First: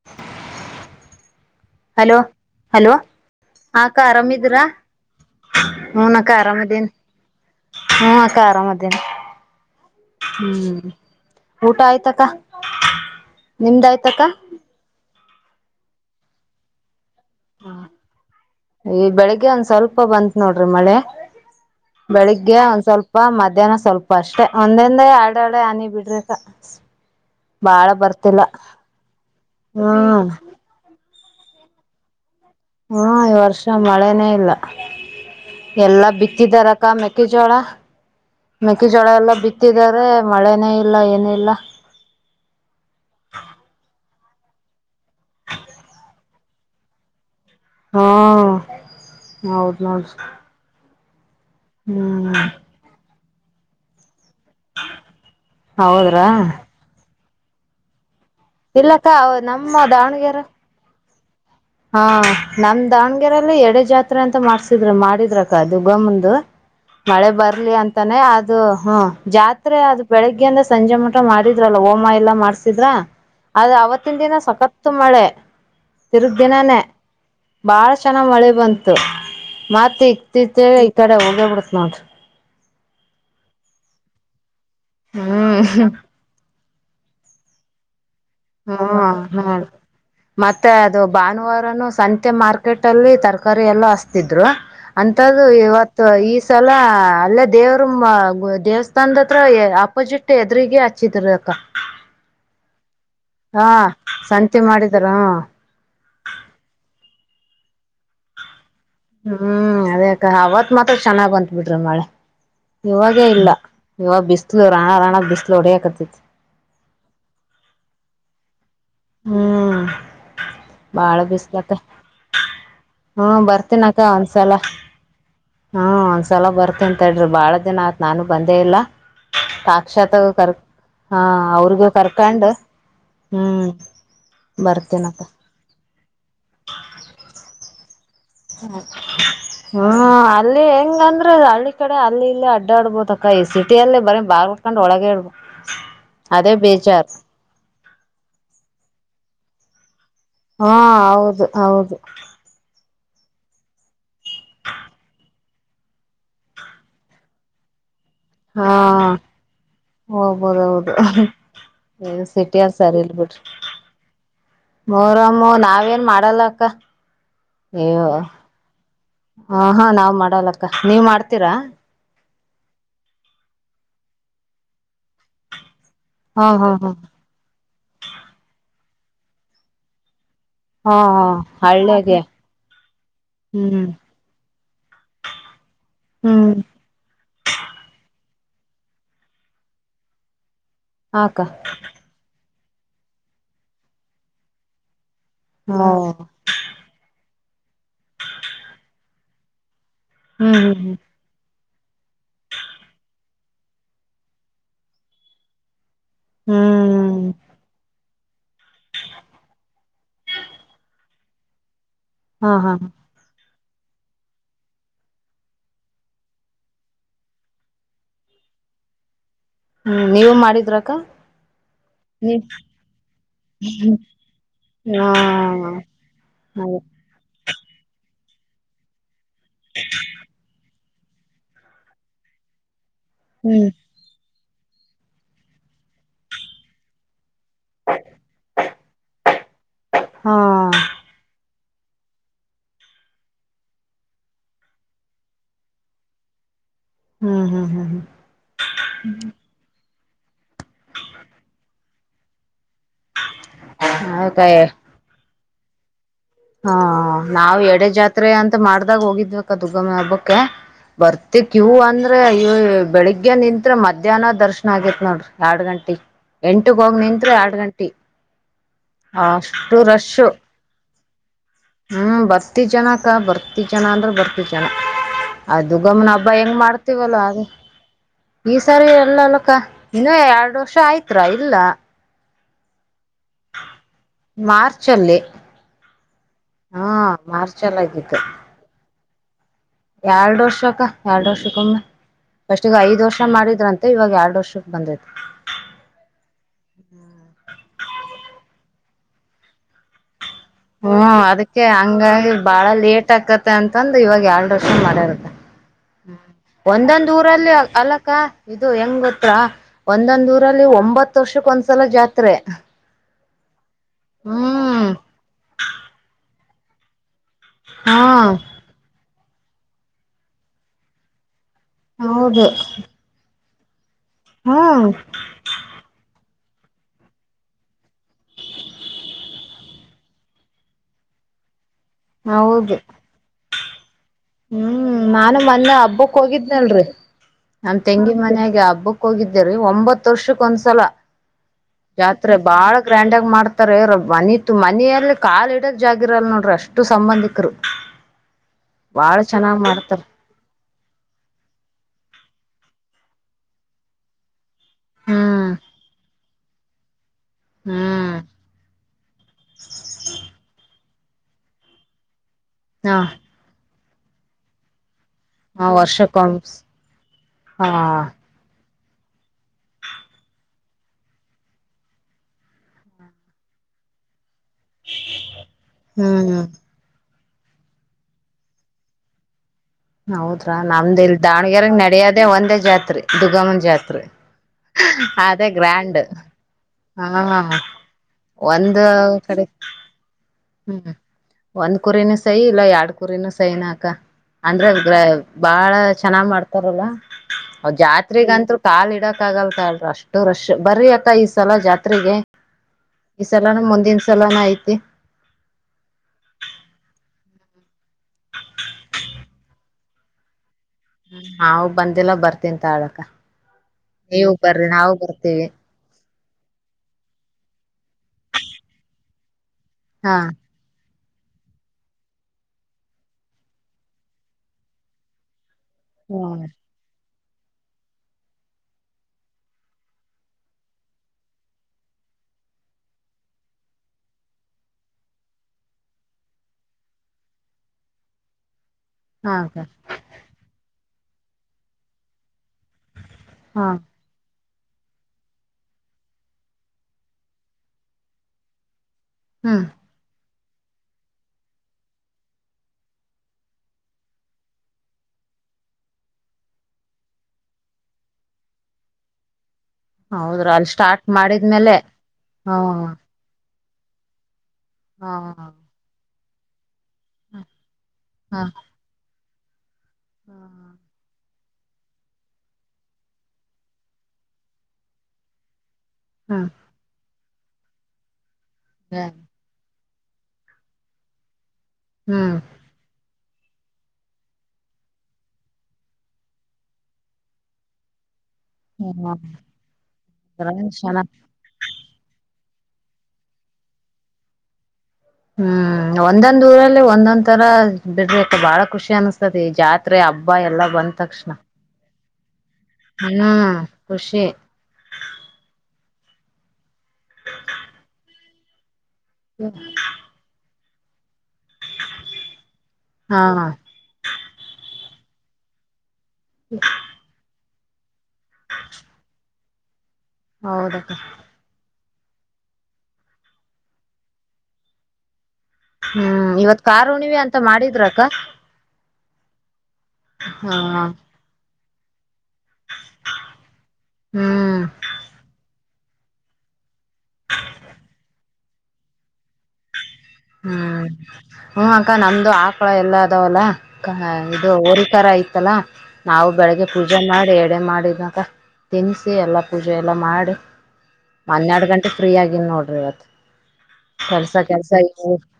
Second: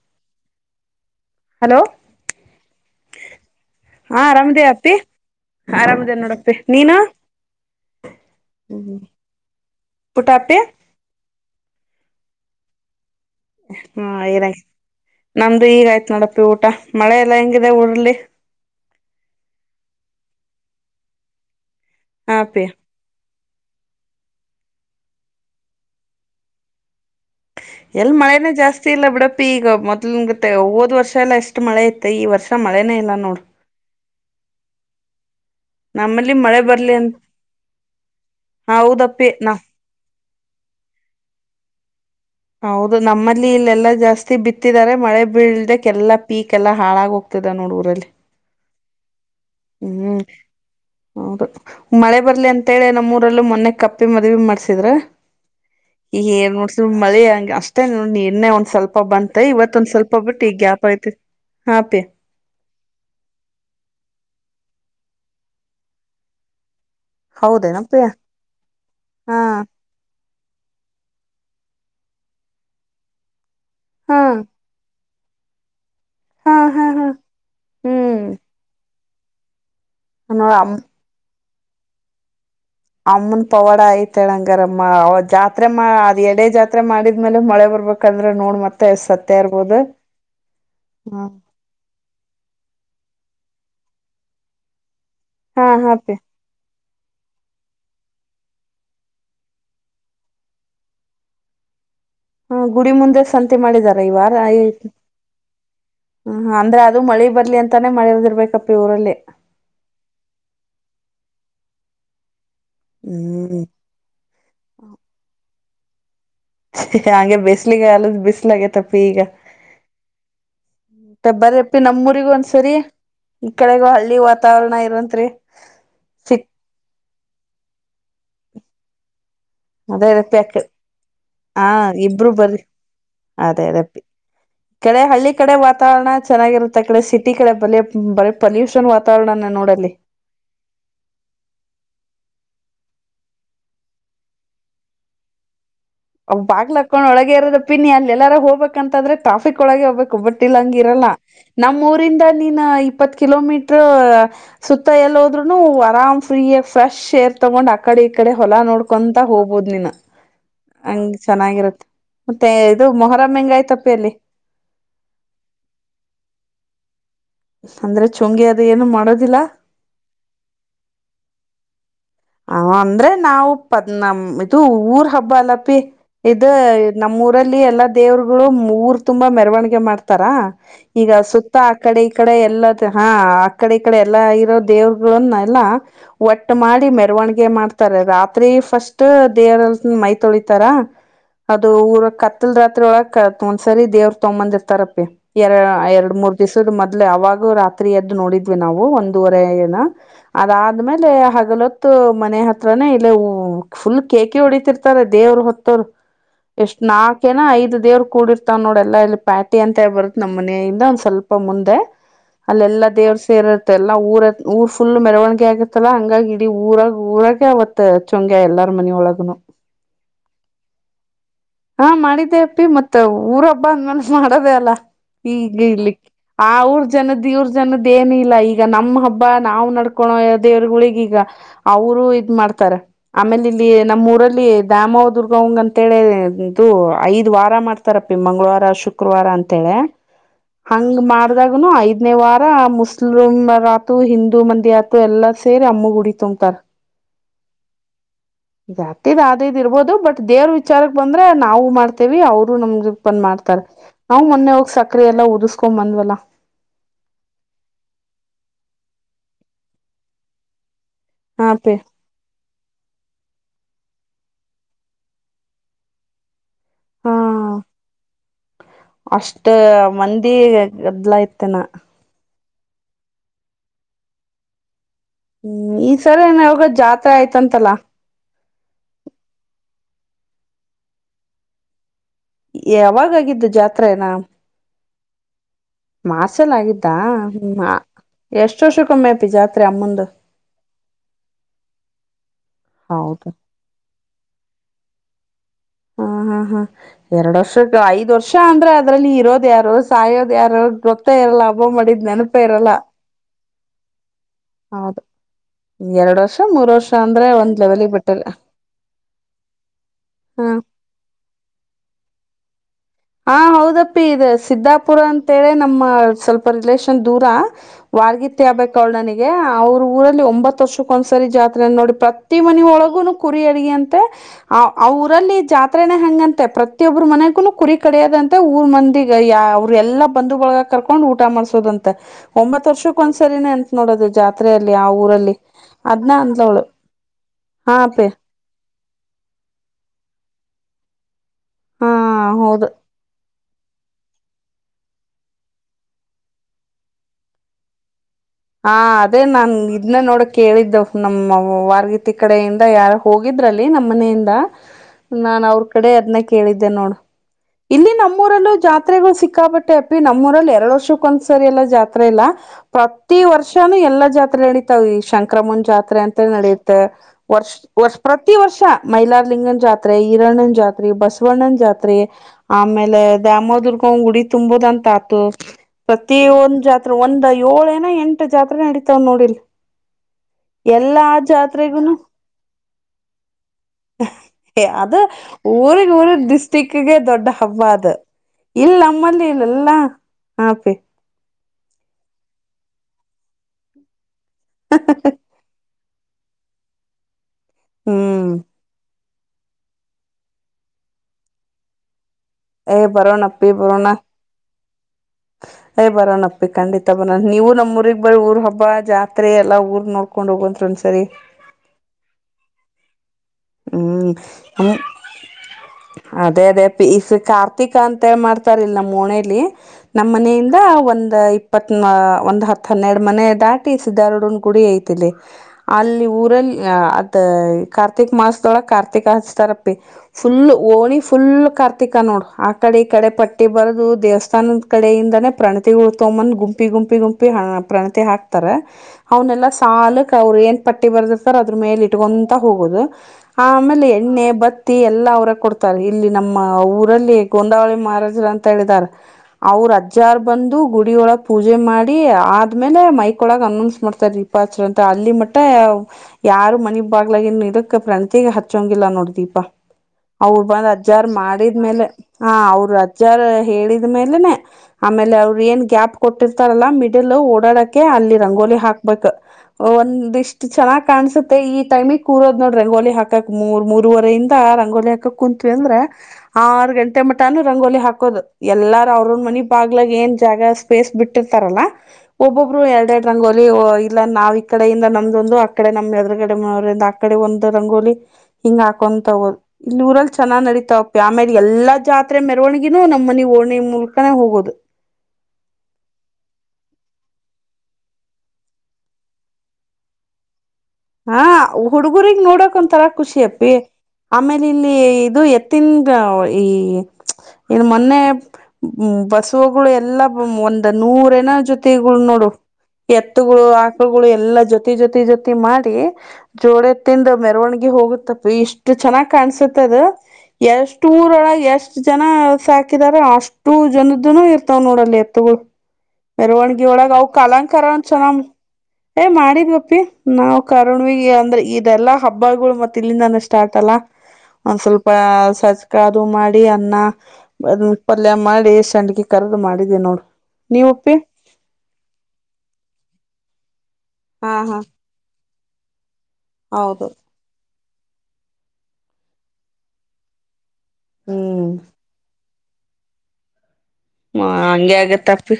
ಜಿಇಇಇಇಇ hello hello ಹಾ ಅಕ್ಕಾ ಆರಾಮಿದ್ದಿರಾ. ಆರಾಮದೇ ಅಪ್ಪಿ ಹು ಆರಾಮದೇ ನಕ್ಕಾ ನೋಡಪ್ಪಿ ಆರಾಮದೇನ ನೀನು ಹು ಅಕ್ಕಾ ಆರಾಮದೆನಿ. ಊಟ ಅಪ್ಪಿ ಹು ಊಟಾ ಆಯ್ತಕ್ಕಾ. ಹಾ ಏನ ಆಗೆತ ನಮ್ಮದು ಈಗ ಆಯ್ತು ನೋಡಪ್ಪಿ ಊಟಾ ಮಳೆ ಎಲ್ಲಾ ಹೆಂಗಿದೆ ಊರಲ್ಲಿ. ಈ ಬೆಳಿಗ್ಗೆ ಒಂದ ಸ್ವಲ್ಪ ಬಂತ ನೋಡ್ರಿ ಮಳೆ ಹಾ ಬೆಳಿಗ್ಗೆ ಅಪ್ಪಿ ಒಂದ ಸ್ವಲ್ಪ. ಪ್ಪಾ ಮಧ್ಯಾಹ್ನ ಸ್ವಲ್ಪ ಅಷ್ಟೇ ಒಂದಂದ ಆಡ ಆಡೆ ಹನಿ ಬಿಡ್ರಿಪ್ಪಾ ಎಲ್ಲ ಮಳೆನ ಜಾಸ್ತಿ ಇಲ್ಲ ಬಿಡಪ್ಪಿ ಈಗ ಮೊದ್ಲನ್ ಹ್ಮ್ ಗತೆ ಹೋದ ವರ್ಷ ಎಲ್ಲ ಅಷ್ಟು ಎಷ್ಟು ಮಳೆ ಇತ್ತು ಈ ವರ್ಷ ಮಳೆನೇ ಇಲ್ಲಾ ನೋಡು. ಇಲ್ಲಾ ಮಳೆನೇ ಇಲ್ಲಾ ಎಲ್ಲಾ ನಮ್ಮಲ್ಲಿ ಮಳೆ ಬಿತ್ತಿದಾರಕ್ಕಾ ಬರ್ಲಿ ಅಂತ ಮೆಕ್ಕೆಜೋಳಾ ಮೆಕ್ಕೆಜೋಳಾ ಹೌದಪ್ಪಿ ಎಲ್ಲಾ ನಾ ಬಿತ್ತಿದ. ತ್ತಿದಾರಾ ಮಳೆನೇ ಇಲ್ಲಾ ಏನ ಇಲ್ಲಾ ಹೌದು ನಮ್ಮಲ್ಲಿ ಇಲ್ಲೆಲ್ಲಾ ಜಾಸ್ತಿ ಬಿತ್ತಿದ್ದಾರೆ ಮಳೆ ಬೀಳ್ದಕ್ಕೆ ಎಲ್ಲಾ ಪೀಕ್ ಎಲ್ಲಾ ಹಾಳಾಗ ಹೋಗ ತ್ತಿದಾವ ನೋಡ ಊರಲ್ಲಿ ಹಾ ಹೌದ ನೋಡ ಹೌದ ಮಳೆ ಬರ್ಲಿ ಅಂತೇಳ ಹೇಳಿ ನಮ್ಮೂರಲ್ಲೂ ಮೊನ್ನೆ ಕಪ್ಪಿ ಮದ್ವಿ ಮಾಡ್ಸ್ ದ್ರ ಹೌದ್ರಾ ಏನ್ ಮಾಡ್ಸಿದ್ರು ಮಳಿ ಹಂಗ ಅಷ್ಟೇನೀನೆ ನೋಡ್ ಸ್ವಲ್ಪ ಇಲ್ಲಕ್ಕ ಬಂತು ನಮ್ಮ ಇವತ್ತೊಂದ ಸ್ವಲ್ಪ ದಾವಣಗೆರೆ ಬಿಟ್ಟು ಈಗ ಗ್ಯಾಪ್ ಆಯ್ತು. ಹಾ ನಮ್ಮ ದಾವಣಗೆರೆಯಲ್ಲಿ ಎಡೆ ಜಾತ್ರೆ ಅಂತ ಮಾಡ್ಸಿದ್ರು ಮಾಡಿದ್ರಕ್ಕ ದುರ್ಗಮುಂದು. ಮಳೆ ಬರ್ಲಿ ಹೌದೇನ ಪ್ರಿಯ ಅಂತಾನೆ ಅದು ಹು ಹಾ ಜಾತ್ರೆ ಆದು ಬೆಳಿಗ್ಗೆ ಇಂದ ಸಂಜೆ ಮಟಾ ಮಾಡಿದ್ರಲ್ಲ ಹೋಮ ಎಲ್ಲಾ ಮಾಡ್ಸಿದ್ರಾ ಅದ ಅವತ್ತಿನ ಹಾ ದಿನಾ ಸಕತ್. ತ್ತ್ ಮಳೆ ತಿರುಗ್ ಹಾ ದಿನಾನೇ ಹಾ ಹಾ ಬಾಳ ಹ್ಮ್ ಚನ್ನಾಗ ಮಳೆ ಬಂತು. ಮತ್ತ ನೋ ಅಮ್ಮ ಇತ್ತ್ಇಚಗ್ ಈ ಕಡೆ ಹೋಗೇ ಬಿಡತ್ ನೋಡ್ರ ಅಮ್ಮನ ಪವಾಡಾ ಐತಳ ಹಂಗರಾ ಅವ ಜಾತ್ರೆ ಹ್ಮ್ ಮಾಡ ಅವ ಎಡೆ ಜಾತ್ರೆ. ತ್ರೆ ಮಾಡಿದ್ಮೇಲು ಮಳೆ ಬರ್ಬೇಕಂದ್ರ ನೋಡ್ ಮತ್ತ ಹ್ಮ ಎಷ್ಟು ಸತ್ಯ ನೋಡ್ ಇರ್ಬೋದು ಮತ್ತೆ ಅದು ಹ. ಭಾನುವಾರನು ಸಂತೆ ಮಾರ್ಕೆಟ್ ಅಲ್ಲಿ ತರಕಾರಿ ಎಲ್ಲ ಹಸ್ತಿದ್ರು ಅಂತದು ಹಾ ಹಾ ಇವತ್ತು ಪಿ ಈ ತ್ತಲ್ಲ ಅಲ್ಲೇ ದೇವರು ದೇವಸ್ಥಾನದತ್ರ ಅಪೋಜೀಟ್ ಎದ್ರೀಗೆ ಹಚ್ಚಿದ್ರ ಅಕ್ಕಾ ಹಾ ಗುಡಿ ಮುಂದೆ ಸಂತಿ ಮಾಡಿದಾರ ಈ ವಾರ ಸಂತೆ ಮಾಡಿದಾರ ಹು ಅಂದ್ರ ಅದು ಮಳಿ ಬರ್ಲಿ ಅಂತಾನೆ ಮಾಡಿರರ್ಬೇಕಪ್ಪಿ ಇವರಲ್ಲಿ ಹ್ಮ್ ಅದೇ ಅಕ್ಕ ಅವತ್ ಮಾತ್ರ ಚೆನ್ನಾಗ್ ಬಂತ ಬಿಡ್ರಿ ಮಳೆ ಇವಾಗೇ ಇಲ್ಲ. ಹ್ಮ್ ಇವಾಗ ಬಿಸಿಲು ರಾ ರಾಣ ರಾಣ ಬಿಸ್ಲು ಹೊಡೆಯಕತ್ತತಿ. ಹಂಗೆ ಬಿಸಲಿಗಾಲದ ಬಿಸಲಗೇತಪ್ಪಿ ಈಗ ಹ್ಮ್ ಬಾಳ ಬಿಸ್ಲಕ್ಕ ತಬ್ಬರಿಪ್ಪಿ ನಮ್ಮೂರಿಗೂ ಒಂದ್ಸರಿ ಹ್ಮ ಈ ಕಡೆಗೂ ಹಳ್ಳಿ ವಾತಾವರಣ ಇರುವಂತ್ರೀ ಹ್ಮ್ ಒಂದ್ಸಲ ಬರ್ತಿನ್ ತಡ್ರೀ ಬಾಳ ದಿನ ಆಯತ್ ನಾನು ಬಂದೇ ಇಲ್ಲ. ಅದೇ ಸಾಕ್ಷಾತ್ ರಪ್ಪಿ ಕರ್ ಅಕ ಹ ಹಾ ಅವ್ರಿಗೂ ಇಬ್ರು ಕಾರ್ಕಂಡು ಹ್ಮ್ ಕರೆ ಬರ್ತೇನಕ್ಕ ಹಳ್ಳಿ ಕಡೆ ವಾತಾವರಣ ಚೆನ್ನಾಗಿರುತ್ತೆ ಆ ಕಡೆ ಸಿಟಿ ಕಡೆ ಬಲಿ ಬರ್ ಪಾಲ್ಯೂಷನ್ ವಾತಾವರಣನ ಹ್ಮ ನೋಡಲ್ಲಿ. ಅಲ್ಲಿ ಹೆಂಗ ಅಂದ್ರೆ ಹಳ್ಳಿ ಕಡೆ ಅಲ್ಲಿ ಇಲ್ಲೀ ಅಡ್ಡಾಡ್ಬೋದು ಅಕ್ಕ ಈ ಸಿಟಿಯಲ್ಲಿ ಬರೀ ಬಾಗಲು ಹಕೊಂಡ್ ಒಳಗೆ ಇರ್ಬೇಕು. [unintelligible] ಅಲ್ಲಿ ಬಾಗಲು ಹಾಕ್ಕೊಂಡ್ ಒಳಗೆ ಇರದಪೀ ನೀನ್ ಅಲ್ಲೆಲ್ಲಾರೂ ಹೋಗ್ಬೇಕು ಅಂತಂದ್ರೆ ಟ್ರಾಫಿಕ್ಕ್ಳೋಗೆ ಹೋಗ್ಬೇಕು ಬಟ್ ಇಲ್ಲಿ ಹಾ ಹಂಗಿರಲ್ಲ ಹೌದು ನಮ್ಮ ಹೌದು ಊರಿಂದ ನೀನ್ ಇಪ್ಪತ್ ಕಿಲೋಮೀಟರ್ ಸುತ್ತ ಎಲ್ಲಾ ಹೋದ್ರುನು ಆರಾಮ್ ಫ್ರೀಯಾಗ್ ಫ್ರೆಶ್ ಏರ್ ತಗೊಂಡ್ ಆಕಡೆ ಈಕಡೆ ಹೊಲ ನೋಡ್ಕೊಂತ ಹೋಗ್ಬಹದು ನೀನ್ ಹೋಗಬಹುದು. ಹಂಗ್ ಚೆನ್ನಾಗಿರುತ್ತೆ ಮತ್ತೆ ಇದು ಮೊಹರಂ ಹೆಂಗಾಯ್ತ್ ಅಪ್ಪಿ ಅಲ್ಲಿ. ಮೋಹರಾಂ ನಾವೇನ್ ಮಾಡಲ್ಲ ಅಕ್ಕ ಅಂದ್ರೆ ಅಯ್ಯೋ ಚೋಂಗಿ ಅದು ಏನು ಮಾಡೋದ್ ಹ ಹಾ ನಾವ್ ಮಾಡಲ್ಲಕ್ಕ ನೀವ್ ಮಾಡ್ತೀರಾ. ಅ ಅಂದ್ರೆ ನಾವು ಪದ ನಮ್ ಇದು ಊರ್ ಹಬ್ಬ ಅಲ್ಲಪಿ ಹಾ ಇದೆ ಹಾ ಹಾ ನಮ್ಮೂರಲ್ಲಿ ಎಲ್ಲಾ ದೇವರುಗಳು ಊರ್ ತುಂಬಾ ಮೆರವಣಿಗೆ ಮಾಡ್ತಾರಾ. ಹಾ ಈಗ ಸುತ್ತ ಆ ಕಡೆಗ್ ಈ ಹಳ್ಳಿಯಾಗೆ ಕಡೆ ಎಲ್ಲಾ ಹಾ ಆ ಕಡೆ ಈ ಹ್ಮ್ ಕಡೆ ಎಲ್ಲಾ ಇರೋ ದೇವ್ರುಗಳನ್ನ ಎಲ್ಲಾ ಹ್ಮ್ ಒಟ್ಟು ಮಾಡಿ ಮೆರವಣಿಗೆ ಮಾಡ್ತ್ ತಾರೆ ರಾತ್ರಿ ಫಸ್ಟ್ ದೇವರಲ್ ಮೈ ತೊಳಿತಾರ. ಹಾ ಅಕ್ಕ ಅದು ಊರ ಕತ್ತಲ್ ರಾತ್ರಿ ಒಳಕ ಒಂದ್ಸರಿ ದೇವರು ತಗೊಂಬಂದ್ ಇರ್ತಾರಪ್ಪಿ ಎರ ಹ ಎರಡು ಮೂರ್ ದಿವಸ್ದ್ ಮೊದ್ಲೆ ಅವಾಗೂ ರಾತ್ರಿಯದ್ದು ನೋಡಿದ್ವಿ ನಾವು ಒಂದೂವರೆ ಏನೊ ಹ್ಮ್ ಹ್ಮ್ ಅದಾದ್ಮೇಲೆ ಹಗಲೊತ್ ತ್ತು ಮನೆ ಹತ್ರಾನೇ ಇಲ್ಲೇ ಪುಲ್ ಕೇಕಿ ಹೊಡತಿರ್ತಾರೆ ದೇವರು ಹೊತ್ತರು. ಹ್ಮ್ ಎಷ್ಟ್ ಹ್ಮ್ ನಾಲ್ಕೇನೊ ಐದ್ ದೇವ್ ಕೂಡಿರ್ತಾವ್ ನೋಡು ಎಲ್ಲಾ ಇಲ್ಲಿ ಪ್ಯಾಟಿ ಅಂತ ಬರುತ್ತೆ ನಮ್ಮ್ ಮನೆಯಿಂದ ಒಂದ್ ಸ್ವಲ್ಪ ಮುಂದೆ. ಹಾ ಹಾ ಅಲ್ಲೆಲ್ಲಾ ದೇವರು ಸೇರತ್ತ್ ತ್ತೆ ಎಲ್ಲಾ ಊರ ಊರ್ ಪುಲ್ ಮೆರವಣಿಗೆ ಆಗತ್ತಲ್ಲಾ ಹಂಗಾಗಿ ಇಡೀ ಊರಾಗ ಊರಾಗ ಅವತ್ತ್ ತ್ ಚೊಂಗಾ ಎಲ್ಲಾರು ಮನಿ ಒಳಗೂನು ಹ್ಮ್ ನೀವು ಮಾಡಿದ್ರಕ್ಕ ಹಾ ಮಾಡಿದ್ದೇ ಹ್ಮ್ ಅಪ್ಪಿ ಮತ್ತೆ ಊರ ಹಬ್ಬ ಅಂದ್ಮೇಲೆ ಮಾಡೋದೆೇ ಅಲ್ಲ ಹಾ ಈಗ ಇಲ್ಲಿ ಆ ಊರ್ ಜನದ್ ಇವರು ಜನದ್ ಏನು ಇಲ್ಲ ಈಗ ನಮ್ಮ್ ಹಬ್ಬ ನಾವು ನಡ್ಕೊಳೋ ದೇವ್ರಗಳಿಗೆ ಈಗ ಅವರು ಇದ್ ಮಾಡ್ತಾರೆ ಆಮೇಲೆ ಇಲ್ಲಿ ಹ್ಮ್ ನಮ್ಮ ಊರಲ್ಲಿ ದಾಮೋ ದುರ್ಗಂಗ್ ಅಂತೇಳಿ ಇದು ಐದ್ ವಾರ ಮಾಡ್ತಾರಪ್ಪಿ ಮಂಗಳವಾರ ಶುಕ್ ಕ್ರವಾರ ಅಂತೇಳಿ ಹಾ ಹಂಗ್ ಮಾಡ್ ತ್ ಐದನೇ ವಾರ ಮುಸ್ಲಿಮರ ಆತು ಹಿಂದೂ ಮಂದಿ ಆತು ಎಲ್ಲಾ ಸೇರಿ ಅಮ್ಮಗ್ ಮುಡಿ ತುಂಬ್ತಾರ. [unintelligible] ಹ್ಮ್ ಹ್ಮ್ ಹ್ಮ್ ಹ್ಮ ಜಾತಿ ಅದು ಇದು ಇರ್ಬೋದು ಬಟ್ ದೇವರು ವಿಚಾರಕ್ ಬಂದ್ರೆ ನಾವು ಮಾಡ್ತೇವಿ ಅವರು ನಮ್ಗ್ ಬಂದ ಮಾಡ್ತಾರೆ ನಾವುಮೊನ್ನೆ ಆಕಾಯ ಹೋಗ್ ಸಕ್ರಿ ಎಲ್ಲ ಉದಸ್ಕೊಂಡ್ ಬಂದ್ವಲ್ಲ. ಹಾ, ನಾವು ಎಡೆ ಜಾತ್ರೆ ಅಂತ ಮಾಡ್ದಾಗ ಹೋಗಿದ್ವ ದುಗ್ಗಮ್ಮ ಹಬ್ಬಕ್ಕೆ. ಬರ್ತಿ ಹಾ ಕ್ಯೂ ಪೆ ಅನ್ ಇ ಬೆಳಿಗ್ಗೆ ನಿಂತ್ರೆ ಮಧ್ಯಾಹ್ನ ದರ್ಶನ ಆಗೇತ್ ನೋಡ್ರಿ ಎರಡ್ ಗಂಟೆಗೆ. ಎಂಟಕ ಹೋಗಿ ಹಾ ನಿಂತ್ರೆ ಎರಡು ಗಂಟೆ ಅಷ್ಟು ರಶ್ಯು. ಈಗ ಗದ್ಲಾಯ್ತು. [unintelligible] ತನ್ನ [inaudible] ಹ್ಮ್, ಬರ್ತಿ ಜನಕ್ಕ, ಬರ್ತಿ ಜನ ಅಂದ್ರೆ ಬರ್ತಿ ಜನ. ಆ ಹ್ಮ್ ಈ ದುಗಮನ ಸರಿ ಹಬ್ಬ ಏನ ಹೆಂಗ್ ಯಾವಾಗ ಜಾತ್ರೆ ಮಾಡ್ತವಲ್ಲ ಅ ಆಯ್ತಂತಲ್ಲ ಈ ಸಾರಿ ಎಲ್ಲಲ್ಲಕ್ಕ ಇನ್ನ ಎರಡು ವರ್ಷ ಆಯ್ತ್ರಾ ಇಲ್ಲ ಯಾವಾಗಾಗಿದ್ದು ಜಾತ್ರೆ ನಾ ಮಾರ್ಚ್ ಅಲ್ಲಿ ಮಾರ್ಚ್ ಲ್ ಹಾ ಆಗಿದ್ದಾ, ಹ್ಮ ಮಾರ್ಚ್ ಅಲ್ಲಿ ಎಷ್ಟು ಎಷ್ಟ ವರ್ಷಕ್ಕೊಮ್ಮೆ ಜಾತ್ರೆ ಅಮ್ಮಂದು ಎರ್ಡ್ ವರ್ಷಕ್ಕ, ಎರಡ್ ವರ್ಷಕ್ಕೊಮ್ಮೆ ಪಸ್ಟ್ ಈಗ ಐದ್ ವರ್ಷ ಹೌದು ಮಾಡಿದ್ರಂತ. ಇವಾಗ ಎರಡು ವರ್ಷಕ್ಕೆ ಬಂದೈತೆ. ಹ, ಹಾ, ಹಾ ಎರಡ್ ವರ್ಷಕ್ಕೆ ಐದ್ ವರ್ಷ ಅಂದ್ರೆ ಅದ್ರಲ್ಲಿ ಇರೋದ ಯಾರು ಸಾಯೋದ ಯಾರೊ ಹ್ಮ್, ಅದಕ್ಕೆ ಹಂಗಾಗಿ ಬಾಳ ಲೇಟ್ ಆಕತ್ತ ಅಂತಂದು ಇವಾಗ ಎರಡ ವರ್ಷ ಹೌದು ಮಾಡಿರತ್ತ. ಎರಡ್ ವರ್ಷ ಮೂರ್ ವರ್ಷ ಒಂದೊಂದ್ ಅಂದ್ರೆ ಊರಲ್ಲಿ ಒಂದ್ ಲೆವೆಲಿಗ್ ಅಲಕ್ಕ ಬಿಟ್ಟಾರ ಇದು ಹೆಂಗ್ ಗೊತ್ತ ಒಂದೊಂದ್ ಹ ಊರಲ್ಲಿ ಒಂಬತ್ತು ವರ್ಷಕ್ ಒಂದ್ಸಲ ಜಾತ್ರೆ. ಹಾ, ಹೌದಪ್ಪಿ ಇ ಹ್ಮ್ ಸಿದ್ದಾಪುರ ಅಂತೇಳಿ ನಮ್ಮ ಸ್ವಲ್ಪ ರಿಲೇಷನ್ ದೂರ ಹಾ ವಾರ್ಗಿತ್ತ ಆಗ್ಬೇಕ ಅವಳು ನನಗೆ ಅವ್ರ ಊರಲ್ಲಿ ಒಂಬತ್ ವರ್ಷಕ್ಕ ಒಂದ್ಸರಿ ಜಾತ್ರೆ ನೋಡಿ ಪ್ರತಿ ಹೌದು ಮನಿ ಒಳಗು ಕುರಿ ಅಡುಗೆ ಅಂತೆ ಹ್ಮ್ ಅವರಲ್ಲಿ ಜಾತ್ ಹಂಗಂತೆ ಪ್ರತಿಯೊಬ್ಬರು ಮನೆಗೂ ಕುರಿ ಕಡೆಯದಂತ ಊರ್ ಮಂದಿಗ ಯ ಅವರು ಎಲ್ಲ ಬಂಧು ಬಳಗ ಕರ್ಕೊಂಡ್ ಊಟ ಮಾಡ್ಸೋದಂತ. - ಒಂಬತ್ ಹೌದು ವರ್ಷಕ್ಕ ಒಂದ್ ಸರಿನೇ ಅಂತಾ ನೋಡೋದು ಜಾತ್ರೆ. ಹ್ಮ್, ನಾನು ಮೊನ್ನೆ ಹಬ್ಬಕ್ ಅಂದ್ಲವಳು ಹೋಗಿದ್ನಲ್ರರಿ ನಮ್ಮ ಹಾ ಅಪ್ಪಿ ತಂಗಿ ಮನ್ಯಾಗ ಹಬ್ಬಕ್., ಹೋಗಿದ್ದೇರಿ ಒಂಬತ್ತು ವರ್ಷಕ್ಕ್ ಒಂದ್ಸಲ ಹಾ ಜಾತ್ರೆ ಹೌದು ಬಾಳ್ ಗ್ರ್ಯಾಂಡಾಗಿ ಮಾಡ್ತಾರೆ ಮನಿ, ಮನೇಲ್ಲಿ ಕಾಲ್ ಇಡಕ್ ಜಾಗಿರಲ್ ನೋಡ್ರಿ ಅಷ್ಟು ಸಂಬಂಧಿಕರು. ಹಾ, ಬಾಳ ಅದೇ ನಾನ್ ಚೆನ್ನಾಗ್ ಇದ್ನ್ನ ಮಾಡ್ತಾರ ನೋಡಕ್ಕೆ ಕೇಳಿದ್ದ ನಮ್ಮ ವಾರ್ಗಿತಿ ಕಡೆಯಿಂದ ಯಾರೋ ಹೋಗಿದ್ರಲ್ಲಿ ನಮ್ಮ್ ಮನೆಯಿಂದ. ನಾ ಹ್ಮ್ ಅವ್ರ ಕಡೆ ಅದ್ನ್ ಕೇಳಿದ್ದೆ ನೋಡು. ಇಲ್ಲಿ ಹ್ಮ್ ನಮ್ಮೂರಲ್ಲೂ ಜಾತ್ರೆಗಳು ಸಿಕ್ಕಾ ಬಟ್ಟೆ ಅಪ್ಪಿ ನಮ್ಮೂರಲ್ಲಿ ಎರಡು ಎರಡು ವರ್ಷಕ್ಕೆ ಒಂದ್ ಸರಿ ಎಲ್ಲಾ ಜಾತ್ರೆ ಇಲ್ಲ ಹಾ ಪ್ರತಿ ವರ್ಷನು ಎಲ್ಲಾ ಜಾತ್ರೆ ನಡಿತಾವು ಈ ಶಂಕ್ರಮ್ಮನ್ ಹ ಜಾತ್ರೆ ಅಂತಾ ವರ್ಷಕ್ಕೊಮ್ಸ ನಡೆಯುತ್ತೆ ವರ್ಷ- ಹಾ ವರ್ಷ ಪ್ರತಿ ವರ್ಷ ಮೈಲಾರಲಿಂಗನ್, ಜಾತ್ರೆ ಈರಣ್ಣನ್ ಜಾತ್ರೆ, ಬಸವಣ್ಣನ ಜಾತ್ರೆ ಆಮೇಲೆ ದ್ಯಾಮವ್ವ ದುರ್ಗ್ ವ್ನಗುಡಿ ತುಂಬುದಂತ ಆತು ಪ್ರತಿ ಹ್ಮ್ ಒಂದ್ ಜಾತ್ರೆ ಒಂದ್ ಏಳು ಎಂಟು ದಿನಾ ಎಂಟು ಜಾತ್ರೆ ನಡೆಯುತ್ತಾವು ನೋಡ್ ಇಲ್ಲಿ. ಹೌದ್ರಾ, ನಮ್ದ ಇಲ್ ದಾವಣಗೆರೆಗೆ ಜಾತ್ರೆಗುನು ನಡಿಯೋದೇ ಒಂದೇ ಜಾತ್ರೆ ದುರ್ಗಮನ್ ಜಾತ್ರೆ. ಅದು ಅದೇ ಊರಿಗ್ ಗ್ರ್ಯಾಂಡ್ ಊರ ಡಿಸ್ಟಿಕ್ಗೆ ಹಾ ದೊಡ್ಡ ಹಬ್ಬ ಅದು. ಇಲ್ಲ ಒಂದು ನಮ್ಮಲ್ಲಿ ಕಡೆ ಇಲ್ಲಲ್ಲಾ ಆಪಿ ಹ್ಮ್ ಒಂದ್ ಕುರಿನೂ ಸಹಿ ಇಲ್ಲ ಎರಡ್ ಕುರಿನೂ ಸೈನೆಅಕ್ಕಾಅಂದ್ರೆ ಬಾಳ ಚೆನ್ನಾಗ್ ಮಾಡ್ತ ತಾರಲ್ಲ ಅವ ಹ್ಮ್ ಜಾತ್ರೆಗಂತರು ಕಾಲ್ ಇಡಕ್ ಆಗಲ್ ಅಲ್ ಅಷ್ಟು ರಶ್ ಬರಿ ಅಕ್ಕ ಈ ಸಲ ಜಾತ್ರೆಗೆ. ಏ ಈ ಬರೋಣಪ್ಪಿ ಸಲಾನ ಮುಂದಿನ ಸಲಾನ ಐತಿ ಯ್ ಬರನ್ಪ್ಪಿ ಖಂಡಿತ ಬರ ನೀವು ನಮ್ಮೂಊರಿಗೆ ಬರೀ ಊರ್ ಹಬ್ಬಾ ಜಾತ್ರೆ ಎಲ್ಲಾ ಊರ್ ನೋಡ್ ಹುಡುಕ ಕೊಂಡ ಹೋಗದರಲ್ಲಿ ಸರಿ. ನಾವು ಬಂದಿಲ್ಲ ಬರತೀನಿ ತಾಳ ಅಕ್ಕಾ ನೀವು ಬರ್ರಿ ಹ್ಮ್ ನಾವು ಬರ್ತೀವಿ. ಅದೇ ಅದೇ ಅಪ್ಪಿ ಈ ಕಾರ್ತಿಕ ಅಂತ ಮಾಡ್ತಾರ್ ಇಲ್ ನಮ್ಮ್ ಒನೇಲಿ ನಮ್ಮ್ ಹಾ ಮನಿಂದ ಹಾ ಒಂದ್ ಇಪ್ಪತ್ ಒಂದ್ ಹತ್ ಹನ್ನೆರಡು ಮನೆ ದಾಟಿ ಸಿದ್ದಾರೋಡ ನ ಗುಡಿ ಐತಿಲ್ಲಿ ಅಲ್ಲಿ ಹ್ಮ್ ಊರಲ್ಲಿ ಅದ ಕಾರ್ತಕ್ ಮಾಸದೊಳಗೆ ಕಾರ್ತಿಕ ಹಚ್ಚತಾರಪ್ಪಿ. ಫುಲ್ ಓಣಿ ಫುಲ್ ಕಾರ್ತಿಕ ನೋಡು ಆ ಕಡೆ ಈ ಕಡೆ ಪಟ್ಟಿ ಬರದು ದೇವಸ್ಥಾನದ ಆಕಡೆಯಿಂದಾನೇ ಪ್ರಣತಿಗಳು ತೊಂಬಂದ ಗುಂಪಿ ಗುಂಪಿ ಗುಂಪಿ ಹಣ ಪ್ರಣತಿ ಹಾಕ್ತಾರ. ಹಾ ಅವನ್ನೆಲ್ಲ ಸಾಲಕ್ ಅವರು ಏನ್ ಪಟ್ಟಿ ಬರೆದಿರ್ತಾರೆ ಅದ್ರ ಮೇಲೆ ಇಟ್ಕೊಂತ ಹೋಗೋದು ಹಾ ಆಮೇಲೆ ಎಣ್ಣೆ ಬತ್ತಿ ಎಲ್ಲಾ ಅವ್ರ ಕೊಡ್ತಾರೆ ಇಲ್ಲಿ ನಮ್ಮ ಊರಲ್ಲಿ ಗೋಂದಾವಳಿ ಮಹಾರಾಜರ ಅಂತ ಹೇಳಿದಾರ. ಹ್ಮ್ ಅವ್ರ ಅಜ್ಜಾರ್ ಬಂದು ಗುಡಿ ಓಳಗ ಪೂಜೆ ಮಾಡಿ ಆದ್ಮೇಲೆ ಮೈಕ್ ಒಳಗ ಅನೌನ್ಸ್ ಮಾಡ್ತೀತಿ. [unintelligible] ಅಲ್ಲಿ ಮಟ್ಟ ಯಾರು ಮನಿ ಬಾಗ್ಲಾಗಿನ್ ಇದ ಪ್ರಂತಗೆ ಹಚ್ಹೋಗಿಲ್ಲ ನೋಡ ದೀಪಾ. ಅವರು ಹೌದ್ರ ಬಂದ್ ಅಲ್ಲಿ ಸ್ಟಾರ್ಟ್ ಅಜ್ಜಾರ್ ಮಾಡಿದ್ಮೇಲೆ ಹಾ ಅವ್ರ ಅಜ್ಜಾರ್ ಹೇಳಿದ್ಮೇಲೆನೆ. ಹಾ ಆಮೇಲೆ ಅವರು ಏನ್ ಗ್ಯಾಪ್ ಕೊಟ್ಟಿರ್ತಾರಲ್ಲ ಮಿಡಿಲ್ ಓಡಾಡಕ ಅಲ್ಲಿ ಹಾ ರಂಗೋಲಿ ಹಾಕ್ಬೇಕ ಒಂದಿಷ್ಟು ಚೆನ್ನಾಗ್ ಹ್ಮ್ ಕಾಣಸುತ್ತೆ ಈ ಟೈಮ್ ಗೆ ಕೂರ್ ನೋಡ್ರ ರಂಗೋಲಿ ಹಾಕಕ್ ಮೂರ್ ಮೂರರುವರೆ ಇಿಂದ ರಂಗೋಲಿ ಹಾಕಕ್ ಕುೂಂತ್ವಿ ಅಂದ್ರೆ ಆರು ಗಂಟೆ. ಅಲ್ಲಿ ಮಟಮಟಾನೂ ರಂಗೋಲಿ ಹಾಕೋದು ಎಲ್ಲಾರು ಅವ್ರೊ್ ಹ್ಮ್ ಮನೆ ಬಾಂಗ್ಲಾದ ಏನ್ ಜಾಗ ಸ್ಪೇಸ್ ಬಿಟ್ಟಿರ್ತಾರಲ್ಲ. ಹ್ಮ್ ಒಬ್ಬೊಬ್ರು ಎರಡೆರಡು ರಂಗೋಲಿ ಇಲ್ಲಾ ನಾವ್ ಇ ಕಡೆಯಿಂದ ನಮ್ದೊಂದು ಆಕಡೆ ನಮ್ ಎದ್ರಗಡೆೋ್ರಂದ ಆ ಕಡೆ ಒಂದು ರಂಗೋಲಿ ಹಿಂಗ್ ಹಾಕೊಂತ ಹೋತ ಇಲ್ಲಿ ಊರಲ್ಲಿ ಚೆನ್ನ್ ನಡೀತಾವಪ್ಪಿ ಚೆನ್ನ ಆಮೇಲೆ ಎಲ್ಲಾ ಜಾತ್ರೆ ಮೆರವಣಗಿನೂ ನಮ್ಮ ಮನಿ ಓಣಿ ಮೂಲಕನೇ ಹೋಗೋದು ಹ್ಮ್ ಒಂದೊಂದ್ ಊರಲ್ಲಿ ಒಂದೊಂದ್ ತರ ಬಿಡ್ಬೇಕ ಬಹಳ ಖುಷಿ ಅನಿಸತತಿ ಜಾತ್ರೆ ಹಬ್ಬ ಎಲ್ಲಾ ಬಂತ.. ಹಾ ಹುಡುಗರಿಗ್ ನೋಡಕ್ ಒಂತರ ಖುಷಿ ಅಪ್ಪಿ ಹ್ಮ್ ಖುಷಿ ಆಮೇಲೆ ಇಲ್ಲಿ ಇದು ಎತ್ತನ್ ಈ ಏನ್ ಮೊನ್ನೆ ಬತ್ತ ಹಸುವಗಳು ಎಲ್ಲಾ ಒಂದ್ ನೂರ ನ ಜೊತೆಗಳು ನೋಡು ಹಾ ಎತ್ತುಗಳು ಆ ಎತ್ತುಗಳೂ ಎಲ್ಲಾ ಜೊತೆ ಜೊತಿ ಜೊತೆ ಮಾಡಿ ಜೋಡೆ ತಿಂದ ಮೆರವಣಿಗೆ ಹೋಗುತ್ತಪ್ಪ ರಿ ಇಷ್ಟು ಚೆನ್ನಾಗ್ ಕಾಣಸುತ್ತದ ಹೌದಕ್ಕ ಎಷ್ಟುರ [unintelligible] ಎಷ್ಟ್ ಜನ ಸಾಕಿದಾರ ಅಷ್ಟು ಜನದನ ಇರ್ತಾವ್ ನೋಡಲ್ಲಿ ಎತ್ತುಗಳು. ಹ್ಮ್ ಇವತ್ ಮೆರವಣಗಿ ಕಾರ್ ಒಳಗೆ ಅವಕ್ಕ್ ಹುಣಿವಿ ಅಂತ ಅಲಂಕಾರ ಮಾಡಿದ್ರಕ್ಕ ಚನ್ನಾಗಿ ನಾಮ ಏ ಮಾಡಿದ್ ಗಪ್ಪಿ ನಾವು ಹ ಕಾರು ಹುಣ್ಣಿಮೆಗೆ ಅಂದ್ರೆ ಇದೆಲ್ಲಾ ಹಬ್ಬಗಳು ಮ ಇಲ್ಲಿಂದ ನಾ ಸ್ಟಾರ್ಟ್ ಅಲ್ಲ ಒಂದ್ ಹ್ಮ್ ಸ್ವಲ್ಪ ಸಜಕದು ಮಾಡಿ ಅನ್ನ ಅದ್ ಪಲ್ಯ ಮಾಡಿ ಸಂಡಗಿ ಕರ್ದು ಮಾಡಿದ್ದ ನೋಡು. ಹ್ಮ್ ನೀವಪ್ಪಿ [inaudible] ಹ್ಮ್ ಅಕ್ಕ ನಮ್ದು ಆಕಳ ಎಲ್ಲ ಅದಾವಲ್ಲ ಹಾ ಇದು ಹಾ ಹೋರಿ [unintelligible] ತರ ಐತಲ್ಲಾ ನಾವು ಬೆಳಿಗ್ಗೆ ಹೌದು ಪೂಜೆ ಮಾಡಿ ಎಡೆ ಮಾಡಿದಕ ತಿನ್ನಿಸಿ ಎಲ್ಲಾ ಪೂಜೆ ಎಲ್ಲ ಮಾಡಿ ಹ್ಮ್ ಹನ್ನೆರಡ ಗಂಟೆ ಫ್ರೀ ಆಗಿ ನೋಡ್ರಿ ಇವತ್ ಕೆಲ್ಸ ಕೆಲ್ಸ ತಪ್ಪಿ.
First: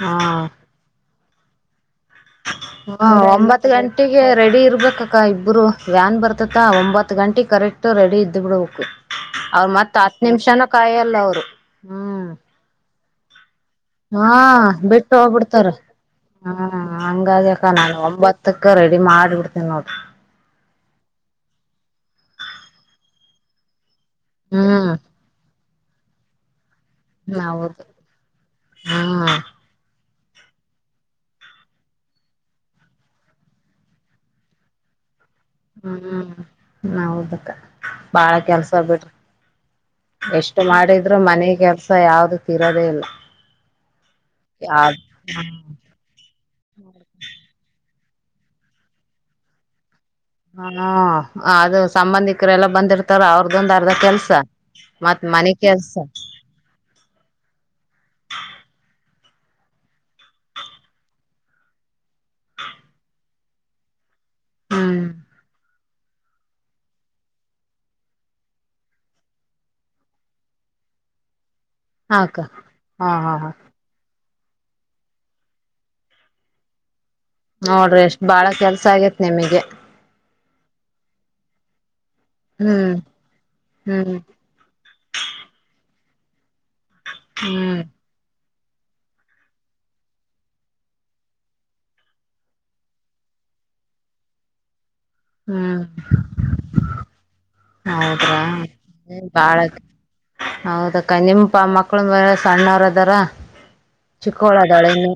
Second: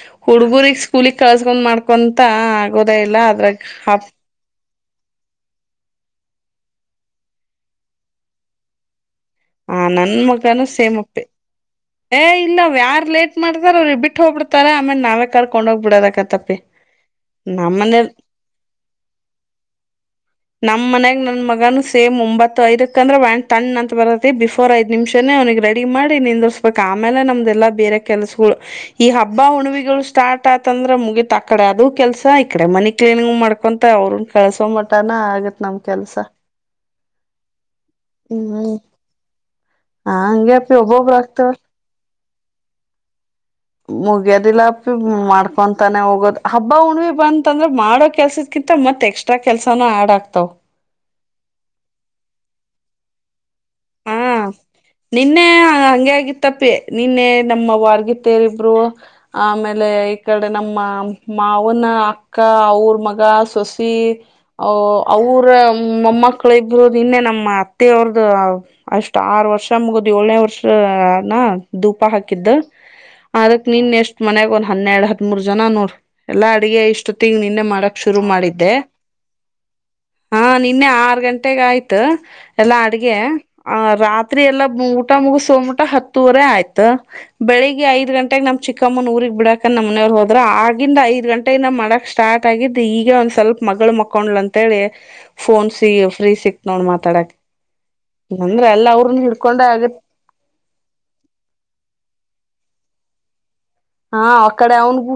ಹಾ ಹುಡ್ಗುರಿ ಸ್ಕೂಲಗ್ ಕಳ್ಸ್ಕೊಂಡ್ ಮಾಡ್ಕೊಂತ ಆಗೋದೇ ಹ ಇಲ್ಲ ಒಂಬತ್ ಅದ್ರಾಗ ಹ ಗಂಟೆಗೆ ರೆಡಿ ಇರ್ಬೇಕ ಅಕ್ಕ ಇಬ್ಬರು ವ್ಯಾನ್ ಬರ್ತತ ಒಂಬತ್ತ ಗಂಟೆ ಕರೆಕ್ಟ್ ರೆಡಿ ಇದ್ದು ಬಿಡ್ಬೇಕು ಅವರು ಆ ಮತ್ತ ನನ್ ಹತ್ ನಿಮಿಷಾನ ಮಗನು ಸೇಮ್ ಕಾಯಿಲ್ಲ ಅಪ್ಪಿ ಅವ್ರು ಏ ಹ್ಮ್ ಇಲ್ಲ ಯಾರ ಲೇಟ್ ಮಾಡ್ತಾರ ಅವ್ರಿಗೆ ಬಿಟ್ಟು ಹಾ ಹೋಗ್ಬಿಡ್ತಾರ ಆಮೇಲೆ ಬಿಟ್ಟು ನಾವೇ ಹೋಗ್ಬಿಡ್ತಾರ ಕರ್ಕೊಂಡ್ ಹೋಗ್ಬಿಡದಕತ್ತಪ್ಪಿ ಹ ಹಂಗಾಗೆ ಅಕ್ಕಾ ನಮ್ ನಾನ ಮನೇಲ್ ಒಂಬತ್ತ ಅದಕ್ಕ್ ರೆಡಿ ಮಾಡಿ ಬಿಡ್ತೇನ ನೋಡ್ರಿ ನಮ್ ಮನ್ಯಾಗ ನನ್ನ ಮಗನು ಸೇಮ್ ಒಂಬತ್ತು ಐದಕ್ ಅಂದ್ರ ವ್ಯಾನ್ ತಣ್ಣ ಅಂತ ಬರತ್ತ. ಬಿಫೋರ್ ಐದ ಹ್ಮ್ ನಿಮಿಷೇ ಅವನಿಗೆ ರೆಡಿ ಮಾಡಿ ನಿಂದರಸಿ. ಅದಕ್ ಆಮೇಲೆ ನಮ್ದೆಲ್ಲಾ ಹೌದು ಬೇರೆ ಕೆಲ್ಸಗಳು ಈ ಹಬ್ಬ ಹ್ಮ್ ಹುಣ್ಣಿವೆಗಳು. ಸ್ಟಾರ್ಟ್ ಆತಂದ್ರೆ ಮುಗೀತ ಆ ಕಡೆ ಅದು ಕೆಲಸ ಈ ಕಡೆ ಮನಿ ಕ್ಲೀನಿಂಗ್ ಮಾಡ್ಕೊಂತ ಅವ್ರ ಕಲ್ಸೋ ಮಟ್ಟನ ಆಗುತ್ತೆ. ಹ್ಮ್ ಹೌದುಕ್ಕ ಬಾಳ ಕೆಲ್ಸ ಹ್ಮ್ ಆವ ಬಿಡ್ರಿ. ಹಂಗೆ ಎಷ್ಟು ಅಪ್ಪಿ ಒಬ್ಬೊಬ್ರು ಮಾಡಿದ್ರರು ಮನೆ ಆಗ್ತವಲ್ ಕೆಲ್ಸ ಯಾವ್ದು ತೀರೋದೇ ಇಲ್ಲ. ಮುಗಿಯದಿಲ್ಲಪ್ಪಿ ಯಾವ್ದ ಮಾಡ್ಕೊ. ತಾನೆ ಹೋಗೋದ್ ಹಬ್ಬ ಹುಣ್ಣಿವಿ ಬಂತಂದ್ರ ಮಾಡೋ ಕೆಲ್ಸದಕಿಂತ ಮತ್ ಎಕ್ಸಟ್ರ ಕೆಲ್ಸಾನ ಯಾಡ್ ಆಕ್ತಾವ. ಹ ಹ ಅದು ಸಂಬಂಧಿಕರೆ ಎಲ್ಲ ಬಂದಿರ್ತಾರ ಅವ್ರದ್ದೊಂದ. ಅದೇ ಹಾ ಕೆಲ್ಸ ಮತ್ ಮನೆ ಕೆಲ್ಸ. ತಪ್ಪೆ ನಿನ್ನೆ ನಮ್ಮ ಅವಾರ್ಗ ತೇರಿಬ್ರು. ಆಮೇಲೆ ಈ ಕಡೆ ನಮ್ಮ ಮಾವನ ಅಕ್ಕ ಅವ್ರ ಮಗ ಸೊಸ್. ಇ ಅ ಹ್ಮ್ ಅವರ ಮೊಮ್ಮಕ್ಕಳ ಇಬರೋದು ನೀನ್ನೆ ನಮ್ಮ ಅತ್ತೆ ಅವ್ರದ. ಅಷ್ಟ್ ಆರ್ ವರ್ಷ ಮುಗುದ ಏಳನೇ ವರ್ಷನ ಧೂಪ ಹಾಕ್ಕ ಹಾಕಿದ್ದ ಹಾ ಹಾ ಹಾ ಅದಕ್. ನಿನ್ ಎಷ್ಟ್ ಮನಯಾಗ ಒಂದ್ ಹನ್ನೆರಡ್ ಹದಮೂರ್ ಜನ ನೋಡ ಎಲ್ಲಾ ಅಡಗೆ ಇಷ್ಟು. ಟಿಂಗ್ ನಿನ್ನೆ ಮಾಡಕ್ ನೋಡ್ರಿ ಶುರು ಎಷ್ಟ್ ಬಾಳ ಮಾಡಿದ್ದೆ. ಕೆಲ್ಸ ಆಗೇತ್ ನಿಮಗೆ ಹಾ ನಿನ್ನೆ ಆರು ಗಂಟೆಗ ಆಯ್ತು ಎಲ್ಲಾ ಹ್ಮ್ ಅಡ್ಗೆ. ಆ ಹ್ಮ್ ರಾತ್ರಿ ಎಲ್ಲಾ ಮು ಊಟ ಮುಗಸ ಹೋಗಮಟ್ಟ ಊಟ ಹತ್ತೂವರೆ ಆಯ್ತ. ಹ್ಮ್ ಬೆಳಿಗ್ಗೆ ಐದ ಗಂಟೆಗೆ ನಮ್ ಚಿಕ್ಕ ಚಿಕ್ಕಮ್ಮನ್ ಊರಿಗೆ ಬಿಡಕ ನಮ್ಮ ಮನವ್ರು ಹೋದ್ರ ಆಗಂದ ಐದ ಗಂಟೆಯಿಂದ ಮಾಡಕ್ ಸ್ಟಾರ್ಟ್ ಆಗಿದ್ದ್ ಈಗ ಒಂದ್ ಸ್ವಲ್ಪ ಮಗಳು. ಮಕೊಂಡ್ಲ ಅಂತೇಳಿ ಫೋನ್ಸ ಹ್ಮ್ ಫ್ರೀ ಸಿಕ್ತ ನೋಡ್ ಮಾತಾಡಕ್. ಹೌದ್ರಾ ಅಂದ್ರ ಎಲ್ಲ ಅವ್ರನ್ನ ಬಾಳ. ಹಿಡ್ಕೊಂಡೆ ಆಗತ್ ಹೌದಕ್ಕ ನಿಮ್ ಪ ಮಕ್ಕಳ ಮರಿ ಸಣ್ಣವ್ರ ಅದಾರ. ಹಾ ಚಿಕ್ಕೋಳ ಅಕ್ಕಡೆ ಅದಾಳ ಇನ್ನು ಅವಂದು.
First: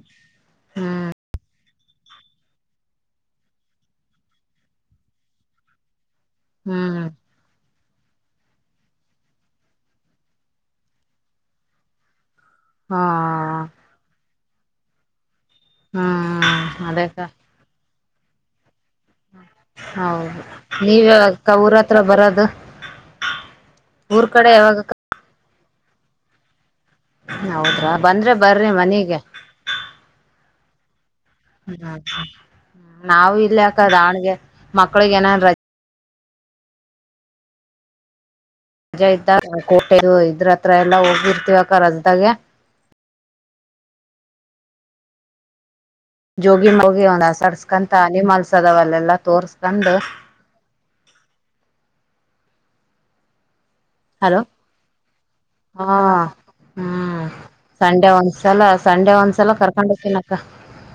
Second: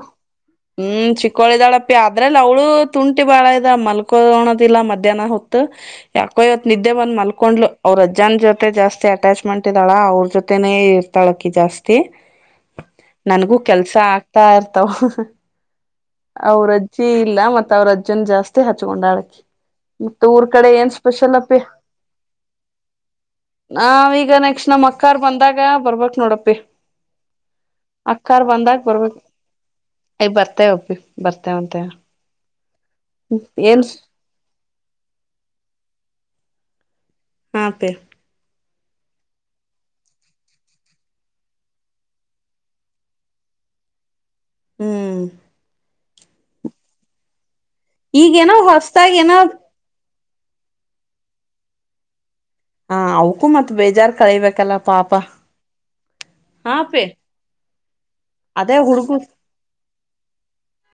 ಹ್ಮ್ ಚಿಕ್ಕೋಳಿದಾಳಪ್ಪಿ ಅದ್ರಲ್ಲಿ ಅವುಳು ತುಂಟಿ ಬಾಳ ಇದಾಳ ಮಲ್ಕೋಣದಿಲ್ಲ ಮಧ್ಯಾಹ್ನ ಹೊತ್ತು. ಯಾಕೋ ಇವತ್ ನಿದ್ದೆ ಹ್ಮ್ ಬಂದ್ ಮಲ್ಕೊಂಡ್ಲು. ಅವ್ರ ಅಜ್ಜನ್ ಜೊತೆ ಜಾಸ್ತಿ ಅಟ್ಯಾಚ್ಮೆಂಟ್ ಇದ್ದಾಳ ಅವ್ರ ಜೊತೆನೇ ಇರ್ತಾಳಕಿ ಜಾಸ್ತಿ. ಹಾ ಹಾ. ಗೂ ಕೆಲ್ಸ ಆಗ್ತಾ ಇರ್ತಾವ. ಹ್ಮ್ ಅವ್ರಜ್ಜಿ ಅದೇಕ್ಕ ಇಲ್ಲ ಮತ್ತ ಅವ್ರ ಅಜ್ಜನ್ನು ಜಾಸ್ತಿ ಹಚ್ಕೊಂಡಳ ಆಕಿ. ಮುತ್ತು ಹೌದು ಊರ್ ಕಡೆ ಏನ್ ನೀವ ಯಾವಾಗ ಸ್ಪೆಷಲ್ ಅಪಿ. ಅಕ್ಕ ಊರ ಹತ್ರ ಬರೋದು ನಾವ ಊರ್ ಈಗ ಕಡೆ ನೆಕ್ಸ್ಟ್ ಯಾವಾಗ ನಮ್ ಅಕ್ಕಾರ್ ಬಂದಾಗ ಬರ್ಬೇಕ ನೋಡಪ್ಪಿ. ಹೌದ್ರಾ ಬಂದ್ರೆ ಬರ್ರಿ ಮನೀಗಿ. ಏ ಬರ್ತೇವೆ ಅಪ್ಪಿ. ಬರ್ತೇವಂತೆ ಹ್ಮ ನಾವ ಇಲ್ಲಿ ಏನ್ ಅಕ್ಕ ದಾವಾಣಗೆ ಮಕ್ಳಗ ಏನನ್. ಹಾ ಅಪ್ಪಿ. ರಜಾ ಇದ್ದಾಗ ಕೋಟೆ ಇದ್ರತ್ರ ಎಲ್ಲಾ ಹೋಗಿರ್ತಿವಕ್ಕ ರಜದಾಗೆ. ಹ್ಮ್. ಜೋಗಿ ಮೋಗಿ ಒಂದ ಆಸಡ್ಸ್ಕಂತ ಈಗೇನೋ ಅನಿಮಾಲ್ಸದವ ಅಲ್ಲೆಲ್ಲಾ ಹೊಸದಾಗಿ ಏನೋ ತೋರ್ಸ್ಕಂಡ್. ಹಾ ಅವ್ಕೂ ಮತ್ ಬೇಜಾರ್ ಹಲೋ ಕಳಬೇಕಲ್ಲ ಪಾಪ. ಹಾ ಹಾ ಪೆ ಹ್ಮ್. ಸಂಡೆ ಒಂದ್ಸಲ ಅದೇ ಸಂಡೆ ಹುಡುಗು ಒಂದ್ಸಲ ಕರ್ಕೊಂಡ್ ಹೋಕೀನಕ್ಕ.